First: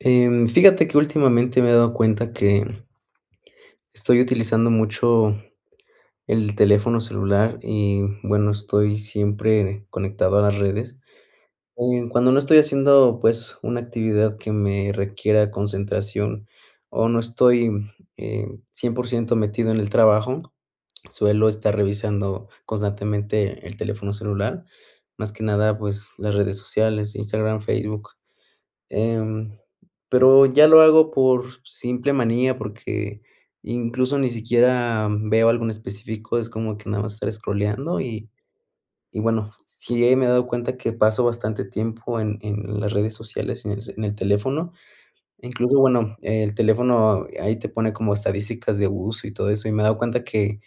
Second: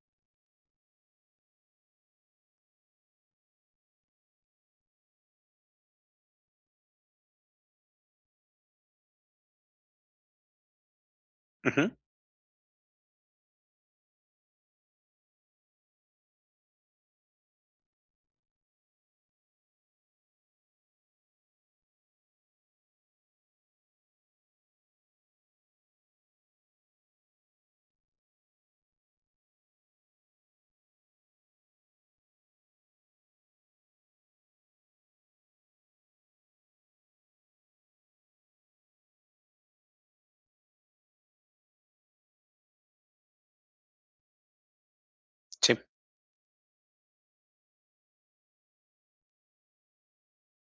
Em, fíjate que últimamente me he dado cuenta que estoy utilizando mucho el teléfono celular y bueno, estoy siempre conectado a las redes. Ujú. Em, cuando no estoy haciendo, pues una actividad que me requiera concentración o no estoy, eh, 100 metido en el trabajo, suelo estar revisando constantemente el teléfono celular, más que nada, pues las redes sociales, Instagram, Facebook, em, pero ya lo hago por simple manía, porque incluso ni siquiera veo algo en específico. Es como que nada más estar scrollando. Y y bueno, sí me he dado cuenta que paso bastante tiempo en en las redes sociales en el en el teléfono incluso Síp. bueno, el teléfono ahí te pone como estadísticas de uso y todo eso y me he dado cuenta que,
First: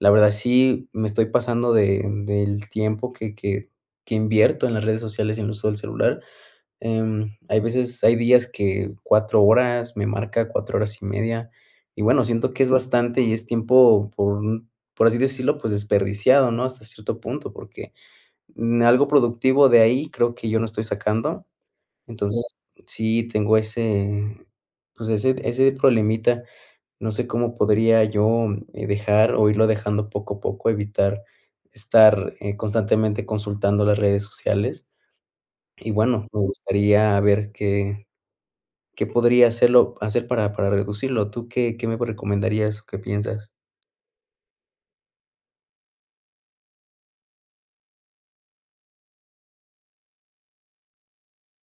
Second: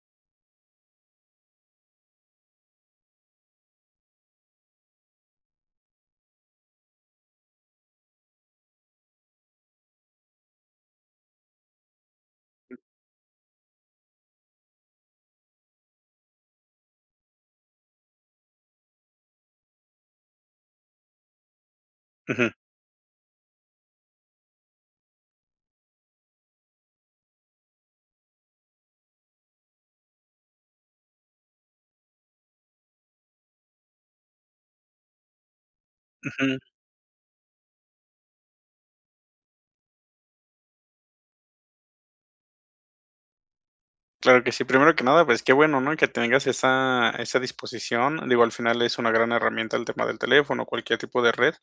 la verdad sí me estoy pasando de del tiempo que que que invierto en las redes sociales en el uso del celular. Em, hay veces, hay días que cuatro horas me marca cuatro horas y media. Y bueno, siento que es bastante y es tiempo por por así decirlo, pues desperdiciado, ¿no? Hasta cierto punto, porque em, algo productivo de ahí creo que yo no estoy sacando. Ujú. Entonces sí tengo ese, pues ese ese problemita. No sé cómo podría yo dejar o irlo dejando poco a poco evitar estar, eh, constantemente consultando las redes sociales. Y bueno, me Ujú. gustaría ver qué que podría hacerlo hacer para, para reducirlo. ¿Tú qué? ¿Qué me recomendarías o qué piensas? Claro que sí. Primero que nada, pues qué bueno, ¿no? Que tengas esa esa disposición. Digo, al final es una gran herramienta el tema del teléfono o cualquier tipo de red.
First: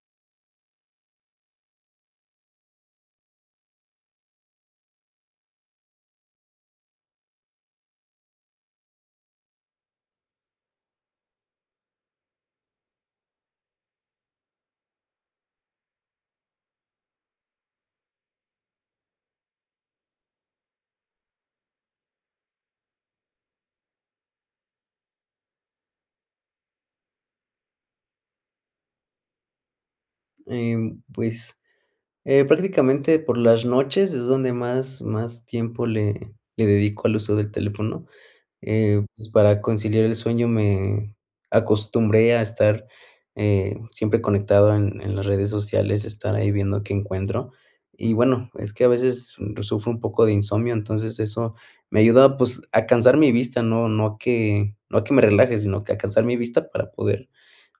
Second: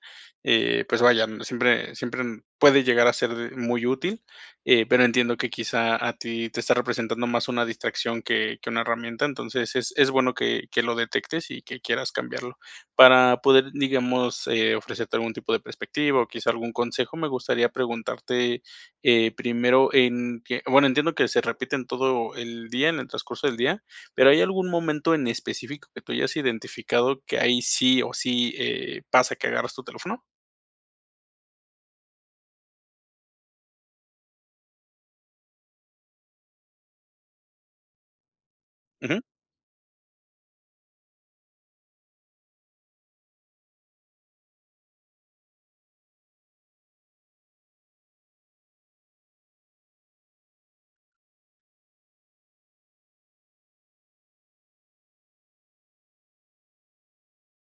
Eh, pues vaya, siempre siempre puede llegar a ser muy útil, eh, pero entiendo que quizá a ti te está representando más una distracción que que una herramienta. Entonces es es bueno que que lo detectes y que quieras cambiarlo. Para poder, digamos, eh, ofrecerte algún tipo de perspectiva o quizá algún consejo, me gustaría preguntarte eh, primero en que, bueno, entiendo que se repiten todo el día en el transcurso del día, pero, ¿hay algún momento en específico que tú hayas identificado que ahí sí o sí, eh, pasa que agarras tu teléfono? Em, pues, eh, prácticamente por las noches es donde más más tiempo le le dedico al uso del teléfono, eh, Ujú. pues para conciliar el sueño me acostumbré a estar, eh, siempre conectado en en las redes sociales, estar ahí viendo qué encuentro y bueno, es que a veces sufro un poco de insomnio. Entonces eso me ayuda pues a cansar mi vista. No no a que no a que me relaje, sino que a cansar mi vista para poder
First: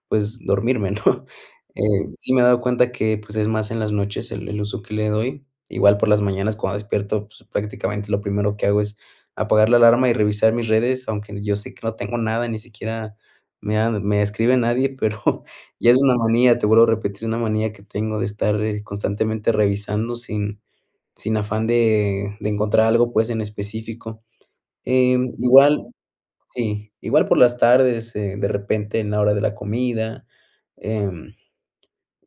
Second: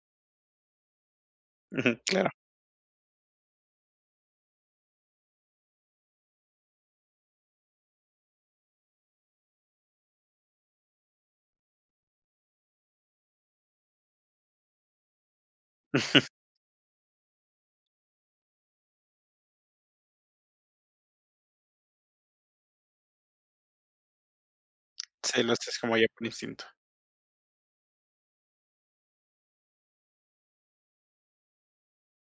pues dormirme, ¿no? Ujú, Eh, claro. sí me he dado cuenta que pues es más en las noches el el uso que le doy igual por las mañanas cuando despierto, pues prácticamente lo primero que hago es apagar la alarma y revisar mis redes, aunque yo sé que no tengo nada, ni siquiera me han me escribe nadie, pero ya es una Ujú. manía. Te vuelvo a repetir. Es una manía que tengo de estar, eh, constantemente revisando sin sin afán de de encontrar algo pues, en específico, em, Sí, lo haces igual. como ya por instinto. Sí, igual por las tardes, eh, de repente, en la hora de la comida, em,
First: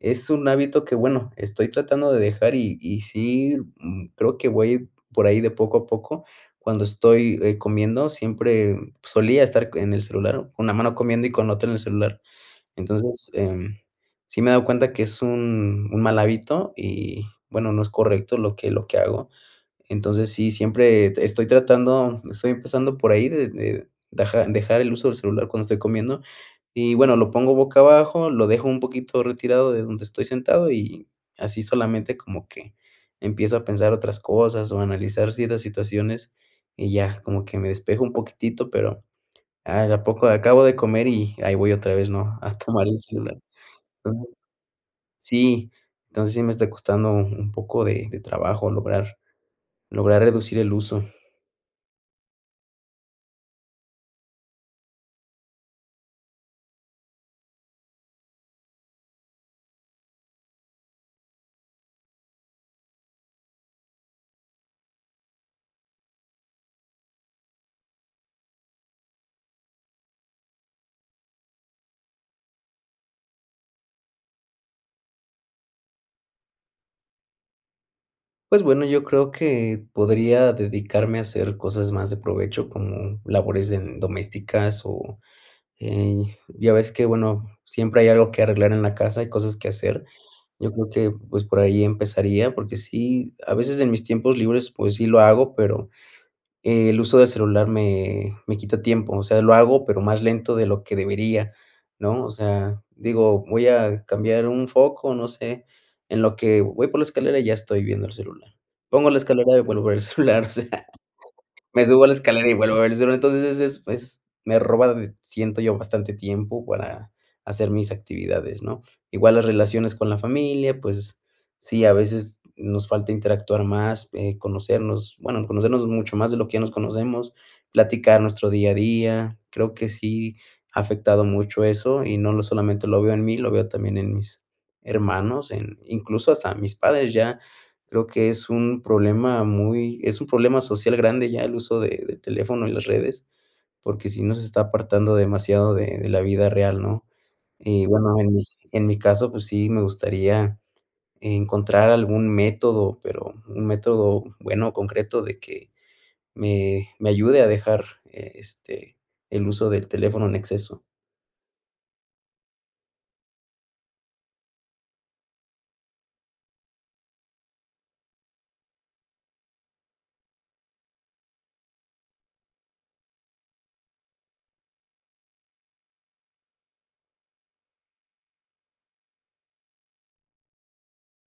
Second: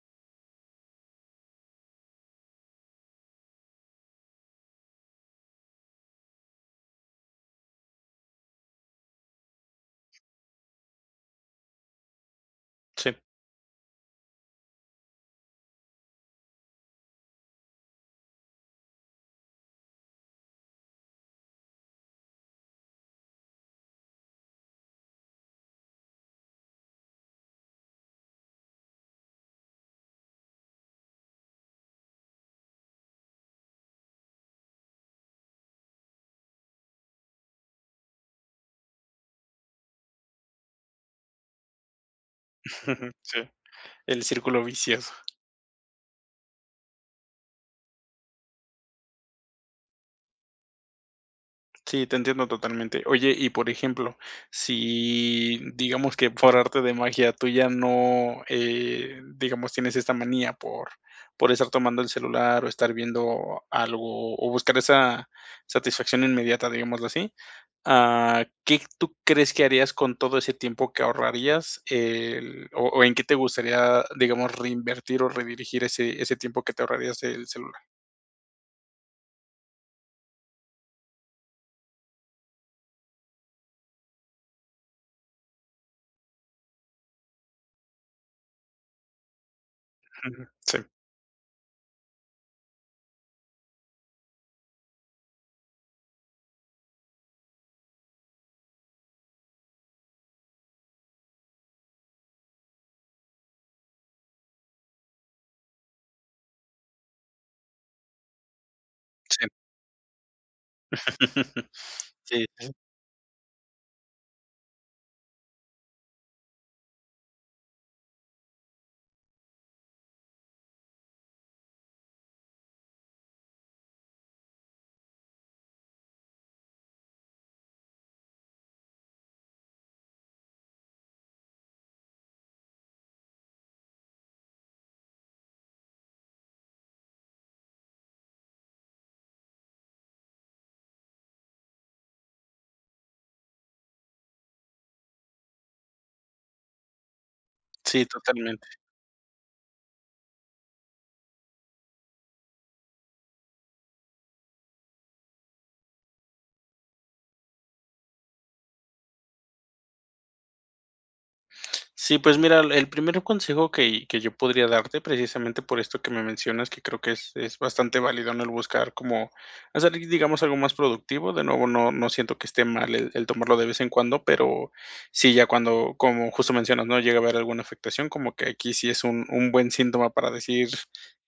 es un hábito que bueno, estoy tratando de dejar y y sí, mm, creo que voy por ahí de poco a poco. Cuando estoy, eh, comiendo siempre, pues solía estar en el celular con una mano comiendo y con la otra en el celular. Sí. Entonces, em, sí me he dado cuenta que es un un mal hábito y bueno, no es correcto lo que lo que hago. Entonces sí, siempre estoy tratando. Estoy empezando por ahí de de deja-dejar el uso del celular cuando estoy comiendo. Y bueno, lo pongo boca abajo, lo dejo un poquito retirado de donde estoy sentado y así solamente como que empiezo a pensar otras cosas o analizar ciertas situaciones y ya como que me despejo un poquitito, pero, ah, de a poco acabo de comer y ahí voy otra vez, ¿no? A tomar el celular. Sí, el Entonces círculo vicioso. sí Entonces sí me está costando un poco de de trabajo lograr lograr reducir el uso. Sí, te entiendo totalmente. Oye, y por ejemplo, si, mm, digamos que por arte de magia tuya no, eh, digamos tienes esta manía por por estar tomando el celular, o estar viendo algo, o buscar esa satisfacción inmediata, digámoslo así, ah, ¿qué tú crees que harías con todo ese tiempo que ahorrarías, el o o en qué te gustaría, digamos, reinvertir o redirigir ese ese tiempo que te ahorrarías del celular? Pues bueno, yo creo que podría dedicarme a hacer cosas más de provecho como labores en domésticas o, eh, y ya ves que bueno, siempre hay algo que arreglar en la casa y cosas que hacer. Ujú. Yo Sí. creo que, pues, por ahí empezaría, porque sí, a veces en mis tiempos libres, pues sí lo hago, pero el uso del celular me me quita tiempo. O sea, lo hago, pero más lento de lo que debería, ¿no?, o sea, digo, voy a cambiar un foco, no sé, en lo que voy por la escalera ya estoy viendo el celular. Pongo la Sí. escalera y vuelvo a ver el celular, o sea, me subo a la Sí, escalera y sí. vuelvo a ver el celu, entonces, es es es me roba d siento yo, bastante tiempo para hacer mis actividades, ¿no?, igual las relaciones con la familia, pues, sí, a veces nos falta interactuar más, eh, conocernos, bueno, conocernos mucho más, de lo que ya nos conocemos, platicar nuestro día a día. Creo que sí ha afectado mucho eso, y no lo solamente lo veo en mí, lo veo también en mis hermanos, en incluso hasta mis padres ya, creo que es un problema muy es un problema social grande ya el uso de del teléfono en las redes, porque si nos está apartando demasiado de de la vida real, ¿no? Y Sí, bueno, en mi totalmente. en mi caso, pues sí, me gustaría encontrar algún método pero, un método bueno, concreto de que me me ayude a dejar, este, el uso del teléfono en exceso. Sí, pues mira, el el primer consejo que que yo podría darte, precisamente por esto que me mencionas, que creo que es es bastante válido, ¿no?, el buscar cómo hacer, di digamos, algo más productivo, de nuevo, no no siento que esté mal el el tomarlo de vez en cuando, pero sí, ya cuando, como justo mencionas, ¿no?, llega a haber alguna afectación, como que aquí sí es un un buen síntoma para decir:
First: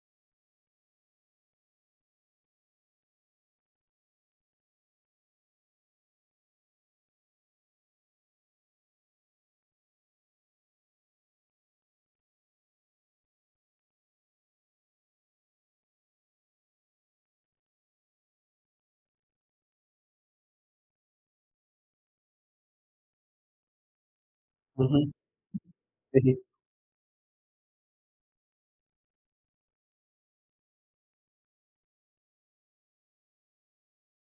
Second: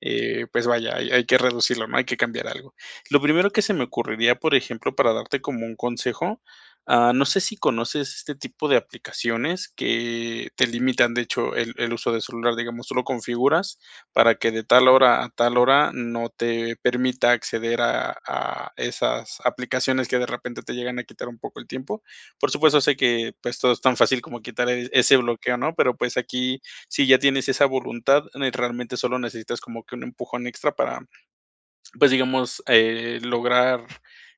"Eh, pues, vaya, hay hay que reducirlo, ¿no? Hay que cambiar algo". Lo primero que se me ocurriría, por ejemplo, para darte como un consejo, ah, no sé si conoces este tipo de aplicaciones que te limitan, de hecho, el el uso del celular, digamos, tú lo configuras para que de tal hora a tal hora no te permita acceder a a esas aplicaciones que de repente te llegan a quitar un poco el tiempo. Por supuesto, sé que, pues, todo es tan fácil como quitar, eh, Ujú. ese bloqueo, ¿no? Pero, pues, Pues sí. aquí, si ya tienes esa voluntad, ne realmente solo necesitas como que un empujón extra para, pues, digamos, eh, lograr,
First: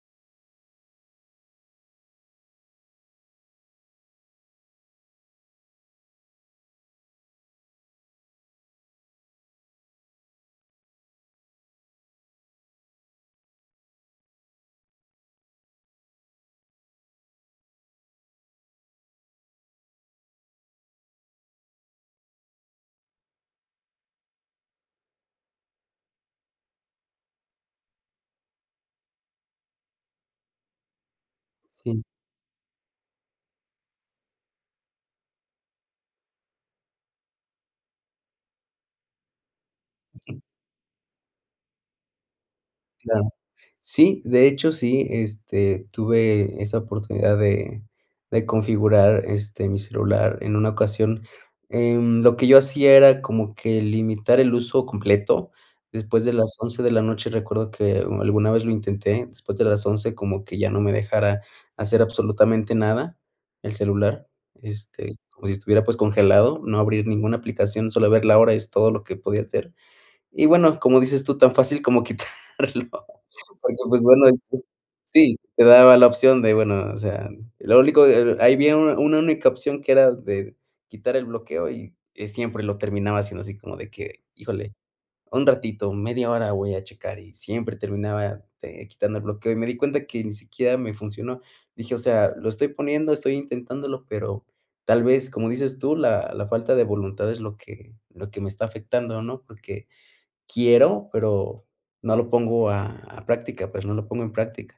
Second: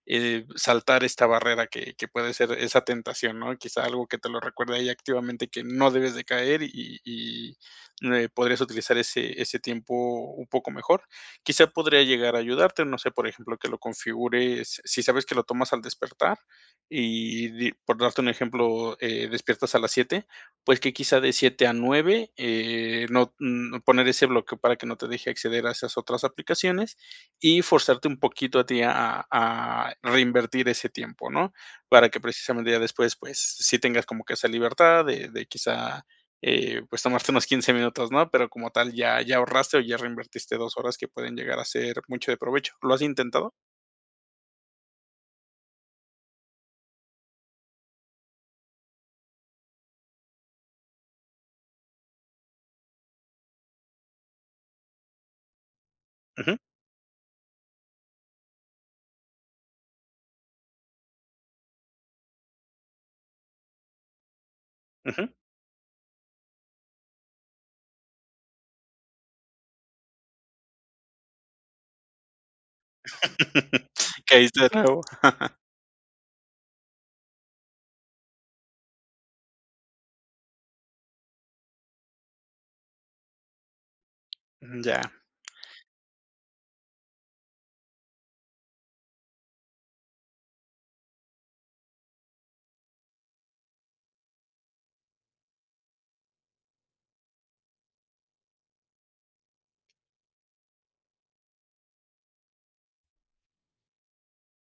eh, saltar esta barrera que que puede ser esa tentación, ¿no? Quizá algo que te lo recuerde ahí activamente, que no debes de caer, y y, mm, eh, podrías utilizar ese ese tiempo un poco mejor. Quizá podría llegar a ayudarte, no sé, por ejemplo, que lo configures, si sabes que lo tomas al despertar, y di por darte un ejemplo, eh, despiertas a las 7 pues que quizá de 7 a 9, eh, no mm, poner ese bloqueo para que no te deje acceder a esas otras aplicaciones y forzarte un poquito a ti a a a reinvertir ese tiempo, ¿no? Sí. Para que precisamente ya después, pues, sí tengas como que esa libertad de de quizá, eh, pues, tomarte unos 15 minutos, ¿no? Pero como tal ya ya ahorraste o ya Ujú. reinvertiste 2 horas que pueden llegar a ser mucho de provecho. ¿Lo has Claro. intentado? Sí, de hecho, sí, este, tuve esa oportunidad de de configurar, este, mi celular en una ocasión, em, lo que yo hacía era como que limitar el uso completo después de las Ujú. 11 de la noche. Recuerdo que u alguna vez lo intenté después de las 11, como que ya no me dejara hacer absolutamente nada el celular, este, Ujú. como si estuviera, pues, congelado, no abrir ninguna aplicación. Solo ver la hora es todo lo que podía hacer. Y, bueno, como dices tú, tan fácil como quitarlo, porque, pues bueno, ahí se Caiste de nuevo. Sí te daba la opción de, bueno, o sea, lo único, e el ahí viene una una única opción que era de quitar el bloqueo, y y siempre lo terminaba haciendo así, como de que: "Híjole, Mm, ya. un ratito, media hora voy a checar", y siempre terminaba, eh, quitando el bloqueo, y me di cuenta que ni siquiera me funcionó. Dije: "O sea, lo estoy poniendo. Estoy intentándolo", pero tal vez, como dices tú, la la falta de voluntad es lo que lo que me está afectando, ¿no? Porque quiero, pero no lo pongo a a práctica. Pues no lo pongo en práctica.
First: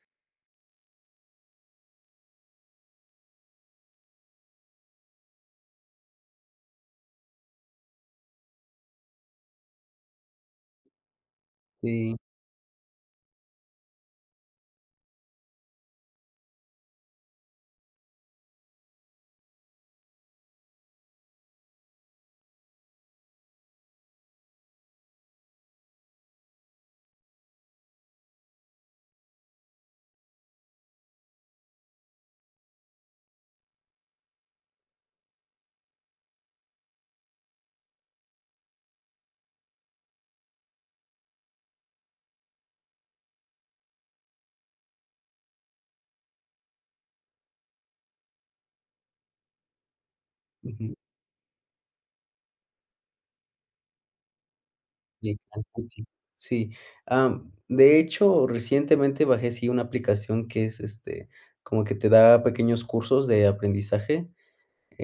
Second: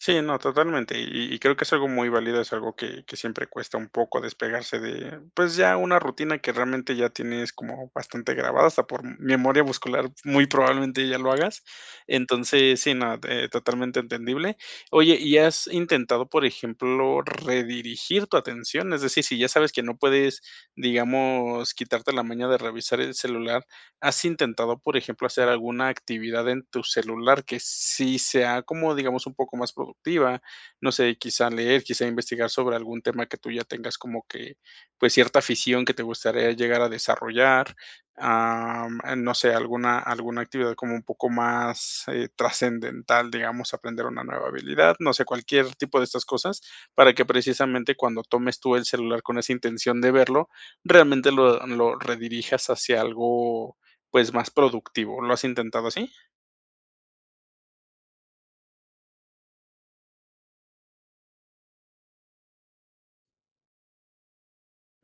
Sí, no, totalmente, y y creo que es algo muy válido. Es algo que que siempre cuesta un poco despegarse de pues, ya una rutina que realmente, ya tienes como bastante grabada hasta por memoria muscular, muy probablemente ya lo hagas. Sí. Entonces, sí, no, eh, totalmente entendible. Oye, ¿y has intentado, por ejemplo, redirigir tu atención? Es decir, si ya sabes que no puedes, digamos, quitarte la maña de revisar el celular, ¿has intentado, por ejemplo, hacer alguna actividad en tu celular que sí sea como, digamos, un poco más productiva?, no sé, quizá leer, quizá investigar sobre algún tema que tú ya tengas como que, pues, cierta afición que te gustaría llegar a desarrollar, am, am, no sé, alguna alguna actividad como un poco más, eh, trascendental, digamos, aprender una nueva habilidad. No sé, cualquier tipo de estas cosas, para que precisamente, cuando tomes tú el celular con esa intención de verlo, Ujú. realmente lo lo redirijas hacia algo, pues más productivo, ¿lo has intentado [unintelligible] así? Sí, am, de hecho, recientemente bajé sí, una aplicación que es, este, como que te da pequeños cursos de aprendizaje.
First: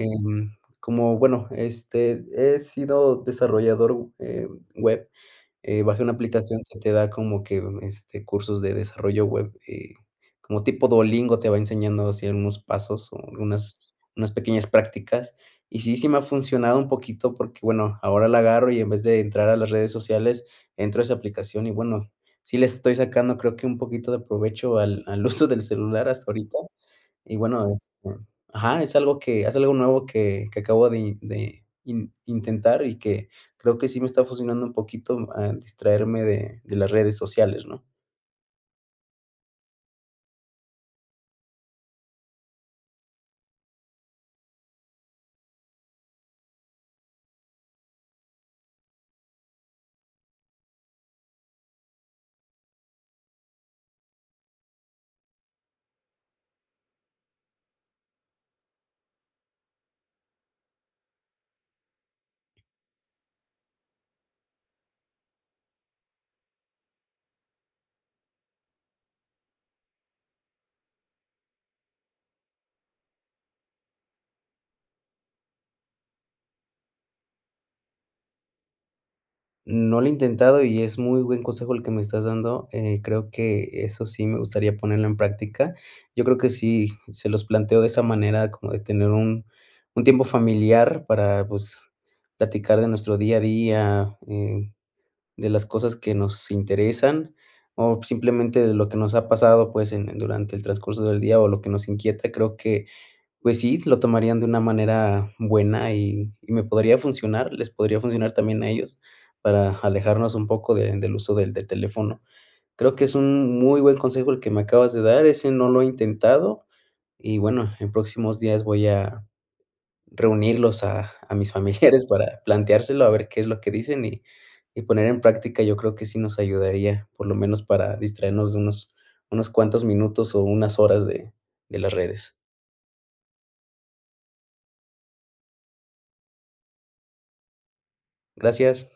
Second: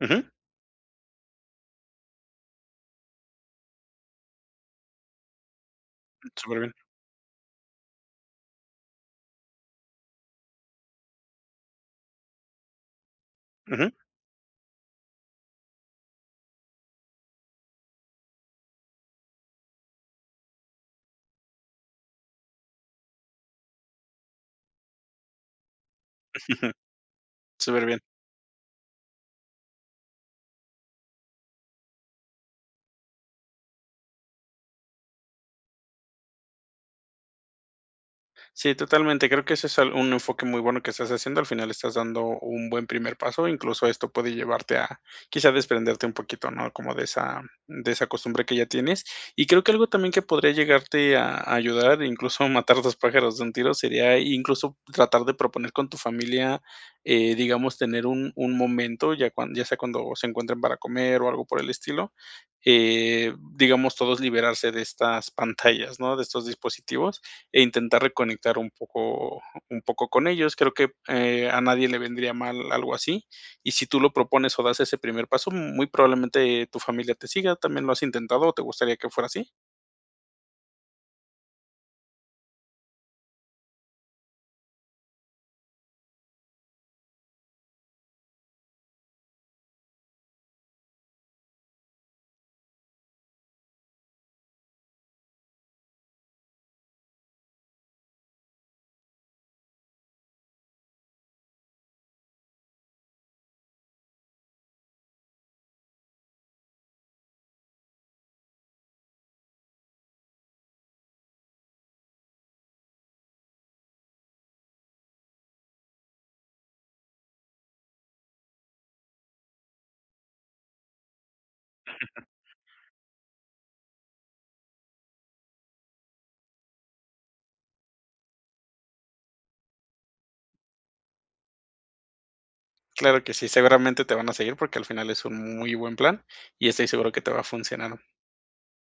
Ujú. como bueno este, he sido desarrollador, eh, web. Eh, bajé una aplicación Superbién. que te da como que ve este, cursos de desarrollo web, eh, como tipo Duolingo te va enseñando así unos pasos, o unas Ujú. unas pequeñas prácticas y sí, sí me ha funcionado un poquito porque bueno, ahora la agarro, y en vez de entrar a las redes sociales, entro a esa aplicación. Y bueno, sí, le estoy sacando creo que un poquito de provecho al al uso del celular hasta ahorita. Y bueno, Superbién. este, ajá. Es algo que es algo nuevo que que acabo de i de in intentar, y que creo que sí me está fusionando un poquito, en distraerme de de las redes sociales, ¿no? Sí, totalmente. Creo que eso es al un enfoque muy bueno que estás haciendo, al final estás dando un buen primer paso, incluso esto puede llevarte a quizá desprenderte un poquito, ¿no?, como de esa de esa costumbre que ya tienes. Y creo que algo también que podría llegarte a a ayudar, incluso matar dos pájaros de un tiro, sería incluso tratar de proponer con tu familia, eh, digamos tener un un momento ya cuan ya sea cuando se encuentren para comer o algo por el estilo, eh, digamos todos liberarse de estas pantallas, ¿no?, de estos dispositivos e intentar reconectar un poco un poco con ellos. Creo que, eh, a nadie le vendría mal algo así. Y si tú lo propones o das ese primer paso, mm, muy probablemente, eh, tu familia te siga. ¿También lo has intentado o te gustaría que fuera así? No lo he intentado y es muy buen consejo el que me estás dando. Eh, creo que eso sí me gustaría ponerlo en práctica. Yo creo que sí se los planteó de esa manera como de tener un un tiempo familiar para pues, platicar de nuestro día a día, eh, de las cosas que nos interesan o simplemente de lo que nos ha pasado, pues en en durante el transcurso del día o lo que nos inquieta. Creo que pues sí, lo tomarían de una manera buena y y me podría funcionar, les podría funcionar también a ellos para alejarnos un poco de del uso del del teléfono. Creo que es un muy buen consejo el que me acabas de dar. Ese no lo he intentado y bueno, en próximos días voy a reunirlos a a mis familiares para planteárselo a ver qué es lo que dicen y y poner en práctica. Yo creo que sí nos ayudaría por lo menos para distraernos de unos, unos cuantos minutos o unas horas de, de las redes. Claro que sí, seguramente te van a seguir porque al final es un muy buen plan y estoy seguro que te va a funcionar. Gracias.